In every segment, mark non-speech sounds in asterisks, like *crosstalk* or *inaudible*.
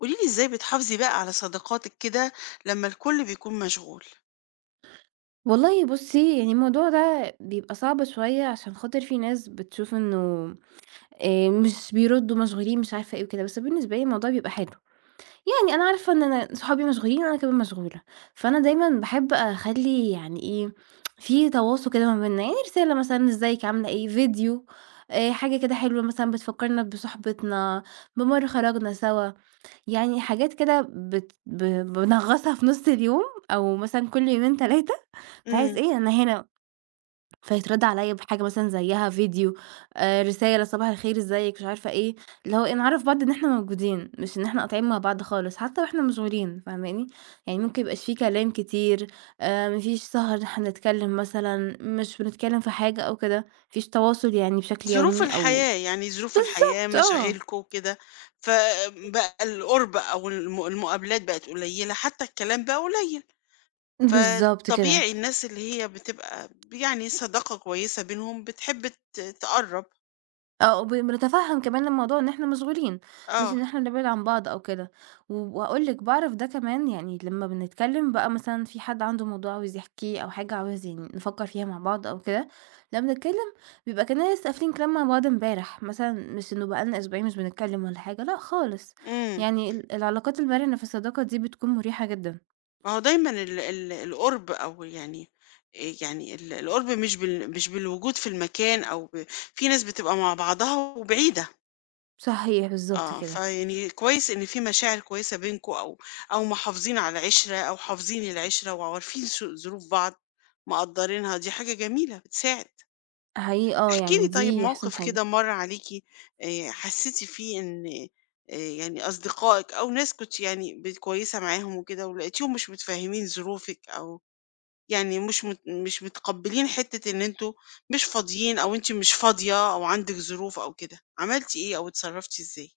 قولي لي إزاي بتحافظي بقى على صداقاتِك كده لمّا الكل بيكون مشغول؟ والله بُصّي، يعني الموضوع ده بيبقى صعب شوية عشان خاطر في ناس بتشوف إنه مش بيردّوا، مشغولين، مش عارفة إيه وكده، بس بالنسبة لي الموضوع بيبقى حلو، يعني أنا عارفة إن أنا صحابي مشغولين، أنا كمان مشغولة، فأنا دايمًا باحب أخلّي يعني إيه، في تواصل كده ما بيننا، يعني رسالة مثلًا إزيِك، عاملة إيه، فيديو، حاجة كده حلوة مثلًا بتفكّرنا بصُحبتنا، بمَرّة خرجنا سوا، يعني حاجات كده بت ب بانغّصها في نُص اليوم أو مثلًا كل يومين، 3، بحيث إمم. إيه، أنا هنا فيترد عليَّ بحاجة مثلًا زيها فيديو، رسالة صباح الخير إزيك مش عارفة إيه، اللي هو إيه نعرّف بعض إن إحنا موجودين، مش إن إحنا قاطعين مع بعض خالص، حتى وإحنا مشغولين فاهماني؟ يعني ممكن ما يبقاش في كلام كتير، ما فيش سهر إن إحنا نتكلم مثلًا، مش بنتكلم في حاجة أو كده، ما فيش تواصل يعني بشكل ظروف يومي أو. الحياة، يعني ظروف الحياة بالضبط، آه. مشاغلكم كده، فبقى القُرب أو المقابلات بقت قليلة، حتى الكلام بقى قليل، بالضبط كده. فطبيعي الناس اللي هي بتبقى يعني صداقة كويسة بينهم بتحب تقرّب، آه، بنتفهم كمان الموضوع إن إحنا مشغولين، مش آه، إن إحنا نبعد عن بعض أو كده، و وهاقول لِك باعرف ده كمان يعني لمّا بنتكلم بقى مثلًا في حد عنده موضوع عاوز يحكيه أو حاجة عاوز يعني نفكّر فيها مع بعض أو كده، لمّا بنتكلم بيبقى كأننا لسه قافلين كلام مع بعض امبارح، مثلًا مش إنه بقى لنا أسبوعين مش بنتكلم والّا حاجة، لأ خالص. إمم، يعني العلاقات المرنة في الصداقة دي بتكون مُريحة جدًا. ما هو دايمًا ال القُرب أو يعني يعني ال القُرب مش مش بالوجود في المكان أو ب، في ناس بتبقى مع بعضها وبعيدة. صحيح، بالضبط آه، كده. فيعني كويس إن في مشاعر كويسة بينكم أو أو محافظين على عِشرة أو حافظين العِشرة وعارفين شو ظروف بعض، مقدّرينها، دي حاجة جميلة بتساعد. حقيقي آه، احكي لي يعني طيب دي أحسن موقف حاجة. كده مَر عليكِ حسّيتِ فيه إن يعني أصدقائِك أو ناس كنتِ يعني ب كويسة معاهم وكده ولقيتيهم مش متفهّمين ظروفِك أو يعني مش متقبّلين حتّة إن أنتم مش فاضيين أو أنتِ مش فاضية أو عندِك ظروف أو كده، عملتِ إيه أو اتصرّفتِ إزاي؟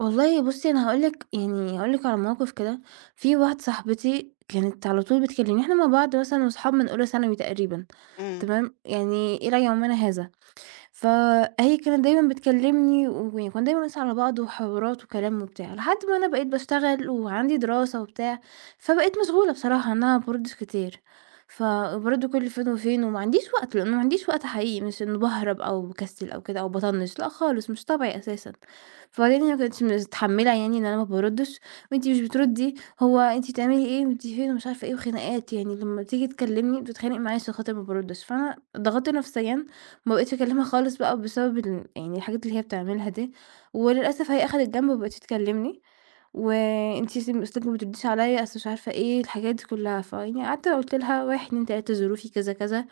والله بُصّي، أنا هاقول لِك يعني هاقول لِك على موقف كده. في واحدة صاحبتي كانت على طول بتكلمني، إحنا مع بعض مثلًا وأصحاب من أولى ثانوي تقريبا، إمم. تمام، يعني إلى يومنا هذا. فهي كانت دايمًا بتكلمني وكنا دايمًا بنسأل على بعض وحوارات وكلام وبتاع، لحد ما أنا بقيت باشتغل وعندي دراسة وبتاع، فبقيت مشغولة بصراحة إن أنا ما باردش كتير، فبارد كل فين وفين وما عنديش وقت، لإنه ما عنديش وقت حقيقي مش إنه باهرب أو باكسل أو كده أو باطنّش، لأ خالص مش طبعي أساسًا، فبعدين هي ما كانتش متحملة يعني إن أنا ما باردش، وأنتِ مش بتردي، هو أنتِ بتعملي إيه وأنتِ فين ومش عارفة إيه وخناقات، يعني لما تيجي تكلمني بتتخانق معايا عشان خاطر ما باردش، فأنا ضغطت نفسيًا ما بقيتش أكلمها خالص بقى بسبب يعني الحاجات اللي هي بتعملها دي، وللأسف هي أخدت جنب وما بقتش تكلمني، وأنتِ أصلِك ما بترديش عليَّ، أصل مش عارفة إيه، الحاجات دي كلها، فيعني قعدت قُلت لها 1، 2، 3 ظروفي كذا، كذا،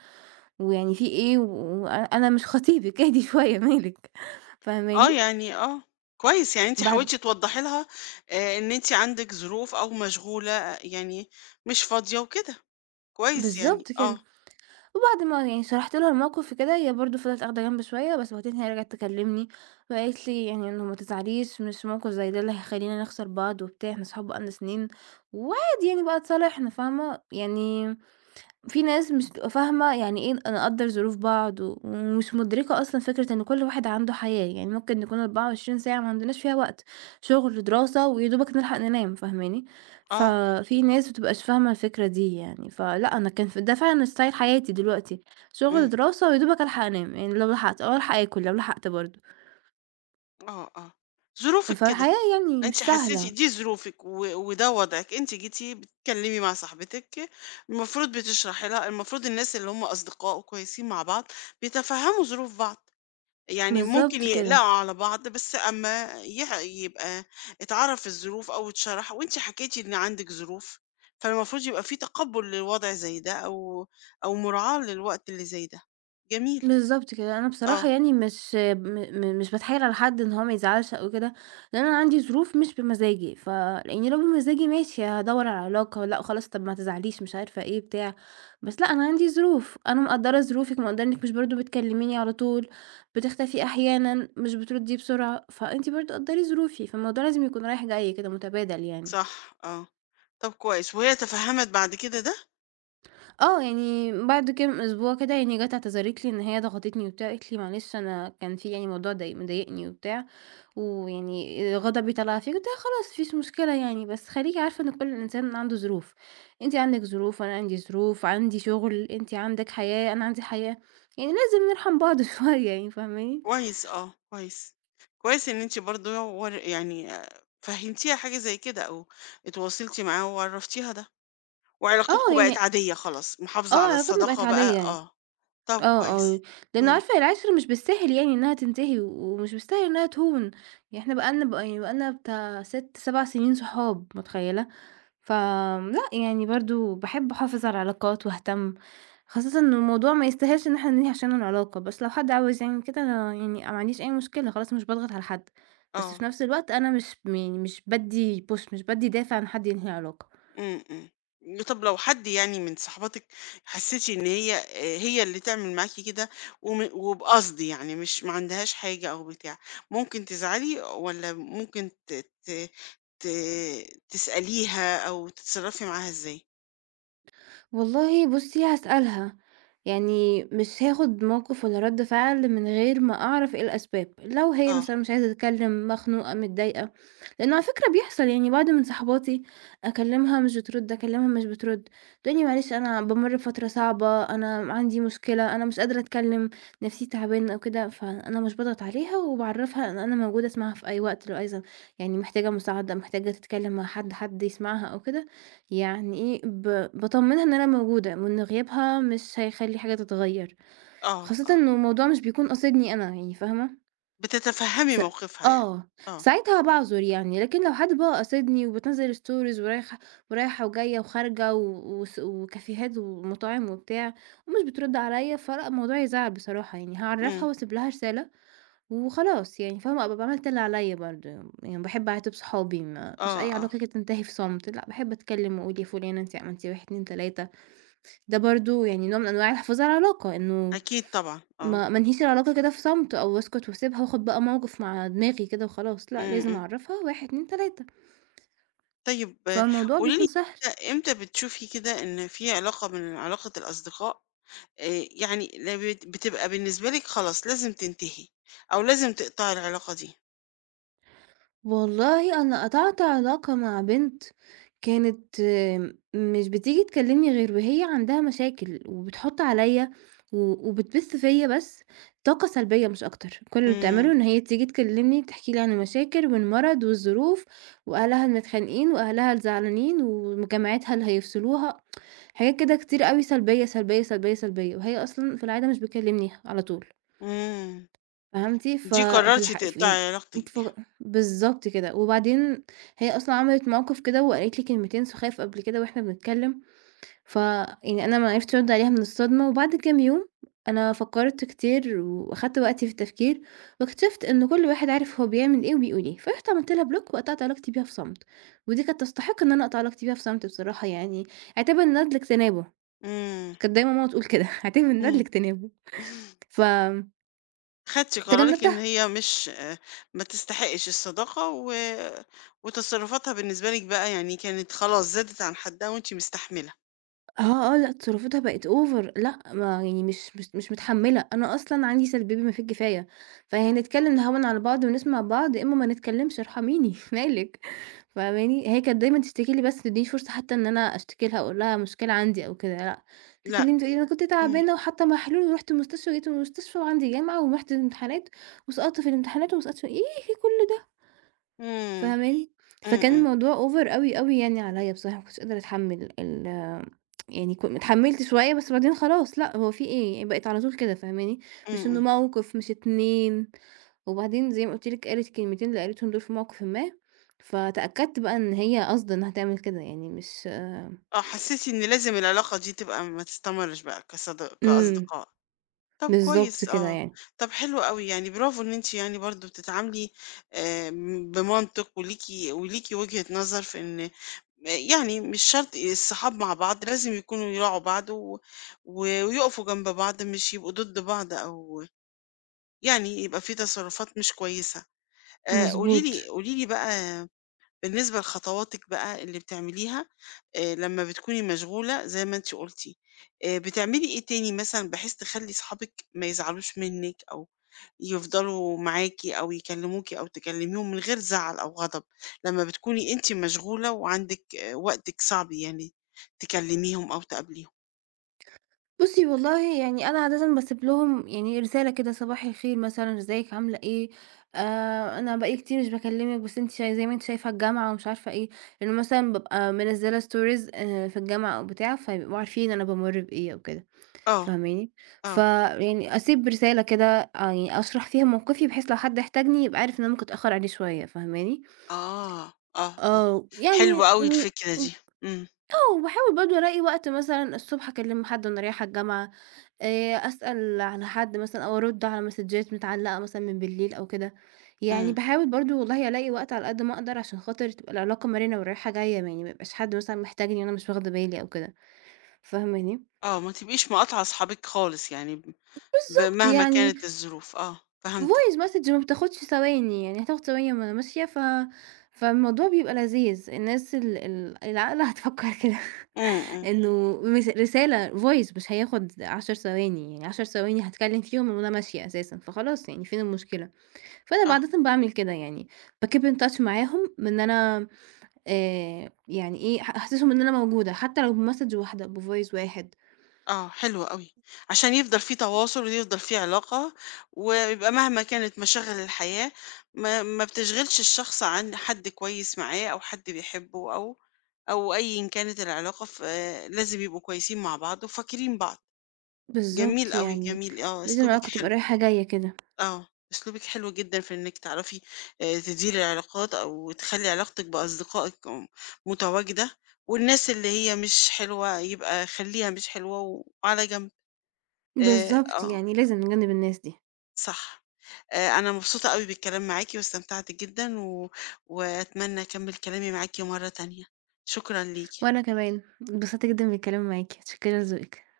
ويعني في إيه و وأنا مش خطيبِك *laughs* اهدي شوية مالِك، *laughs* آه، فاهماني؟ يعني آه، كويس، يعني أنتِ بعد. حاولتِ توضّحي لها إن أنتِ عندِك ظروف أو مشغولة آه، يعني مش فاضية وكده، كويس يعني، بالضبط كده. آه، وبعد ما يعني شرحت لها الموقف وكده، هي برضه فضلت آخدة جنب شوية، بس بعدين هي رجعت تكلمني وقالت لي يعني إنه ما تزعليش، مش موقف زي ده اللي هيخلّينا نخسر بعض وبتاع، إحنا صحاب بقى لنا سنين، وعادي يعني بقى اتصالحنا فاهمة؟ يعني في ناس مش بتبقى فاهمة يعني إيه نقدّر ظروف بعض، و ومش مُدركة أصلًا فكرة إن كل واحد عنده حياة، يعني ممكن نكون 24 ساعة ما عندناش فيها وقت، شغل، دراسة، ويا دوبك نلحق ننام فاهماني؟ آه، ففي ناس ما بتبقاش فاهمة الفكرة دي يعني، فلأ أنا كان ده فعلًا style حياتي دلوقتي، شغل، إمم، دراسة، ويا دوبك ألحق أنام، يعني لو لحقت أو ألحق آكل لو لحقت برضه، آه، آه، ظروفِك كده، فالحياة يعني أنتِ مش حسيتِ سهلة. دي ظروفِك وده وضعِك، أنتِ جيتِ بتتكلمي مع صاحبتِك، المفروض بتشرحي لها المفروض الناس اللي هم أصدقاء وكويسين مع بعض بيتفهموا ظروف بعض. يعني ممكن بالضبط يقلقوا كده. على بعض، بس أمّا يبقى اتعرف الظروف أو اتشرح وأنتِ حكيتِ إن عندِك ظروف، فالمفروض يبقى في تقبُّل للوضع زي ده أو أو مراعاة للوقت اللي زي ده. جميل، بالضبط كده، أنا بصراحة آه، يعني مش م م مش باتحايل على حد إن هو ما يزعلش أو كده، لأن أنا عندي ظروف مش بمزاجي، لإني لو بمزاجي ماشي هادوّر على علاقة، لأ خلاص طب ما تزعليش مش عارفة إيه بتاع، بس لأ أنا عندي ظروف، أنا مقدّرة ظروفِك، مقدّرة إنِّك مش برضه بتكلميني على طول، بتختفي أحيانًا، مش بتردي بسرعة، فأنتِ برضه قدّري ظروفي، فالموضوع لازم يكون رايح جاي كده متبادل يعني. صح، آه. طب كويس، وهي تفهّمت بعد كده ده؟ آه، يعني بعد كام أسبوع كده يعني جات اعتذرت لي إن هي ضغطتني وبتاع، قالت لي: "معلش أنا كان في يعني موضوع ضايق مضايقني وبتاع، ويعني غضبي طلع فيكِ." قُلت لها: "خلاص ما فيش مشكلة يعني، بس خليكِ عارفة إن كل إنسان عنده ظروف، أنتِ عندِك ظروف وأنا عندي ظروف، عندي شغل، أنتِ عندِك حياة، أنا عندي حياة، يعني لازم نرحم بعض *laughs* شوية." يعني فاهماني؟ كويس آه، كويس. كويس إن أنتِ برضه يعني آه، فهّمتيها حاجة زي كده أو اتواصلتِ معاها وعرّفتيها ده، آه، وعلاقتكم بقت يعني عادية خلاص، محافظة آه، على علاقتنا بقت الصداقة عادية بقى يعني. آه. طب آه، آه، كويس. لإنه إمم، عارفة العِشرة مش بالساهل يعني إنها تنتهي، ومش بالساهل إنها تهون، يعني إحنا بقالنا بقى لنا يعني بقى لنا بتاع 6، 7 سنين صحاب متخيّلة؟ فلأ يعني برضه باحب أحافظ على العلاقات وأهتم، خاصةً إنه الموضوع ما يستاهلش إن إحنا ننهي عشانه العلاقة، بس لو حد عاوز يعمل كده أنا يعني ما عنديش أي مشكلة، خلاص مش باضغط على حد، بس آه، في نفس الوقت أنا مش م يعني مش بادّي push مش بادّي دافع إن حد ينهي علاقة. إمم، إمم. طب لو حد يعني من صاحباتِك حسّيتِ إن هي هي اللي تعمل معاكِ كده وبقصد يعني مش ما عندهاش حاجة أو بتاع، ممكن تزعلي والّا ممكن ت ت ت تسأليها أو تتصرّفي معاها إزاي؟ والله بُصّي هاسألها، يعني مش هاخد موقف ولا رد فعل من غير ما أعرف إيه الأسباب، لو هي آه، مثلًا مش عايزة تتكلم، مخنوقة، متضايقة، لأنه على فكرة بيحصل يعني بعض من صحباتي أكلمها مش بترد، أكلمها مش بترد، تقول لي معلش أنا بامُر بفترة صعبة، أنا عندي مشكلة، أنا مش قادرة أتكلم، نفسيتي تعبانة أو كده، فأنا مش باضغط عليها وباعرّفها إن أنا موجودة أسمعها في أي وقت لو عايزة يعني محتاجة مساعدة، محتاجة تتكلم مع حد، حد يسمعها أو كده، يعني إيه، باطمّنها إن أنا موجودة، وإن غيابها مش هيخلّي حاجة تتغيّر، آه، خاصةً آه. إنه الموضوع مش بيكون قاصدني أنا يعني فاهمة؟ بتتفهّمي س موقفها يعني. آه، آه، ساعتها باعذر يعني، لكن لو حد بقى قاصدني وبتنزّل stories ورايحة ورايحة وجاية وخارجة و وكافيهات ومطاعم وبتاع، ومش بترُد عليَّ، فلأ الموضوع يزعّل بصراحة يعني، إمم، هاعرّفها وأسيب لها رسالة وخلاص يعني فاهمة، أبقى عملت اللي عليّا برضه، يعني باحب أعاتب صحابي ما مش آه، أي آه. علاقة كده تنتهي في صمت، لأ باحب أتكلم وأقول يا فلانة أنتِ عملتِ 1، 2، 3. ده برضه يعني نوع من أنواع الحفاظ على العلاقة، إنه أكيد طبعًا، آه. ما انهيش العلاقة كده في صمت أو أسكت وأسيبها وآخد بقى موقف مع دماغي كده وخلاص، لأ إمم، لازم إمم. أعرفها 1، 2، 3. طيب فالموضوع قولي لي بيكون سهل. إمتى إمتى بتشوفي كده إن في علاقة من علاقة الأصدقاء يعني لا بتبقى بالنسبة لِك خلاص لازم تنتهي أو لازم تقطعي العلاقة دي؟ والله أنا قطعت علاقة مع بنت كانت، مش بتيجي تكلمني غير وهي عندها مشاكل، وبتحط عليَّ و وبتبث فيَّ بس طاقة سلبية مش أكتر، كل اللي بتعمله إمم، إن هي تيجي تكلمني تحكي لي عن المشاكل والمرض والظروف، وأهلها المتخانقين، وأهلها الزعلانين، وجامعتها اللي هيفصلوها، حاجات كده كتير أوي سلبية، سلبية، سلبية، سلبية، وهي أصلًا في العادة مش بتكلمني على طول. إمم، فهمتِ؟ ف دي في قررتِ الح ف يعني تقطعي أنتِ علاقتِك ف بيها، بالضبط كده، وبعدين هي أصلًا عملت موقف كده وقالت لي كلمتين سخاف قبل كده وإحنا بنتكلم، ف يعني أنا ما عرفتش أرد عليها من الصدمة، وبعد كام يوم أنا فكرت كتير وأخدت وقتي في التفكير، واكتشفت إن كل واحد عارف هو بيعمل إيه وبيقول إيه، فرُحت عملت لها بلوك وقطعت علاقتي بيها في صمت، ودي كانت تستحق إن أنا أقطع علاقتي بيها في صمت بصراحة يعني، اعتبر الندل اجتنابه، إمم، كانت دايمًا ماما تقول كده *laughs* اعتبر الندل إمم، اجتنابه، فتجنبتها. خدتِ قرارِك إن هي مش ما تستحقش الصداقة وتصرفاتها بالنسبة لِك بقى يعني كانت خلاص زادت عن حدها وأنتِ مستحملة، آه، آه، لأ تصرفاتها بقت over، لأ، ما يعني مش متحمّلة، أنا أصلًا عندي سلبيّة بما فيه الكفاية، فيعني نتكلّم نهوّن على بعض ونسمع بعض، يا إمّا ما نتكلّمش ارحميني *laughs* مالِك، فاهماني؟ هي كانت دايمًا تشتكي لي بس ما تدّينيش فرصة حتى إن أنا أشتكي لها أقول لها مشكلة عندي أو كده لأ، لأ، تكلّمني تقول لي: "أنا كنت إمم، تعبانة وحاطة محلول ورُحت المستشفى وجيت من المستشفى وعندي جامعة ورُحت الامتحانات وسقطت في الامتحانات وما سقطتش" إيه في كُلّ ده، إمم، إمم، فاهماني؟ فكان إمم، الموضوع over أوي، أوي يعني عليّا بصراحة ما كنتش قادرة أتحمّل يعني اتحمّلت شوية بس بعدين خلاص لأ، هو في إيه؟ بقت على طول كده فاهماني، مش إنه إمم. موقف، مش 2، وبعدين زي ما قُلت لِك قالت الكلمتين اللي قالتهم دول في موقفٍ ما، فتأكدت بقى إن هي قاصدة إنها تعمل كده يعني مش، آه. آه، حسّسي إن لازم العلاقة دي تبقى ما تستمرش بقى إمم. كأصدقاء. طب بالضبط كويس كده آه، يعني. طب حلو أوي، يعني برافو إن أنتِ يعني برضه بتتعاملي آمم، بمنطق وليكِ وليكِ وجهة نظر في إن يعني مش شرط الصحاب مع بعض لازم يكونوا يراعوا بعض ويقفوا جنب بعض، مش يبقوا ضد بعض أو يعني يبقى في تصرفات مش كويسة. قولي مضبوط. لي قولي لي بقى بالنسبة لخطواتِك بقى اللي بتعمليها لمّا بتكوني مشغولة زي ما أنتِ قُلتِ، بتعملي إيه تاني مثلًا بحيث تخلّي صحابِك ما يزعلوش منِّك أو يفضلوا معاكِ أو يكلموكِ أو تكلميهم من غير زعل أو غضب، لمّا بتكوني أنتِ مشغولة وعندِك آه، وقتِك صعب يعني تكلميهم أو تقابليهم؟ بُصّي والله يعني أنا عادةً باسيب لهم يعني رسالة كده صباح الخير مثلًا، إزيِك عاملة إيه، أنا بقى لي كتير مش باكلمِك بس أنتِ زي ما أنتِ شايفة الجامعة ومش عارفة إيه، لإنه مثلًا بابقى منزّلة stories في الجامعة أو بتاع، فيبقوا عارفين أنا بامُر بإيه أو كده، آه، فاهماني؟ آه، فيعني أسيب رسالة كده آه يعني أشرح فيها موقفي بحيث لو حد احتاجني يبقى عارف إن أنا ممكن أتأخر عليه شوية، فاهماني؟ آه، آه، آه، آه يعني حلوة أوي و الفكرة و دي، إمم، آه وباحاول برضه ألاقي وقت مثلًا الصبح أكلم حد وأنا رايحة الجامعة. أسأل على حد مثلًا أو أرُد على مسدجات متعلّقة مثلًا من بالليل أو كده، يعني إمم، باحاول برضه والله ألاقي وقت على قد ما أقدر عشان خاطر تبقى العلاقة مرنة ورايحة جاية، يعني ما يبقاش حد مثلًا محتاجني وأنا مش واخدة بالي أو كده، فاهماني؟ آه، ما تبقيش مقاطعة صحابِك خالص يعني. ب بالضبط مهما يعني كانت الظروف، آه، فهمتِك، voice message ما بتاخدش ثواني، يعني هتاخد ثواني وأنا ماشية فالموضوع بيبقى لذيذ، الناس ال العاقلة هتفكّر كده إمم، *laughs* إمم، إنه مس رسالة voice مش هياخد 10 ثواني، يعني 10 ثواني هاتكلّم فيهم وأنا ماشية أساسًا، فخلاص يعني فين المشكلة؟ فأنا آه، عادةً باعمل كده يعني، باkeep in touch معاهم إن أنا، يعني إيه، أحسسهم إن أنا موجودة، حتى لو بmessage واحدة، بvoice واحد. آه، حلو أوي، عشان يفضل في تواصل ويفضل في علاقة، ويبقى مهما كانت مشاغل الحياة ما بتشغلش الشخص عن حد كويس معاه أو حد بيحبه أو أو أيًا كانت العلاقة، ف آه، لازم يبقوا كويسين مع بعض وفاكرين بعض، جميل بالضبط أوي، يعني، جميل، آه، لازم أسلوبِك العلاقة تبقى حلو. رايحة جاية كده. آه، أسلوبِك حلو جدًا في إنِّك تعرفي تديري العلاقات أو تخلّي علاقتِك بأصدقائِك م متواجدة، والناس اللي هي مش حلوة يبقى خلّيها مش حلوة وعلى جنب. بالضبط، آه، يعني لازم نجنّب الناس دي. صح. أنا مبسوطة أوي بالكلام معاكِ واستمتعت جدًا وأتمنى أكمّل كلامي معاكِ مرّة تانية. شكرًا ليكِ. وأنا كمان اتبسطت جدًا بالكلام معاكِ، متشكرة لذوقِك.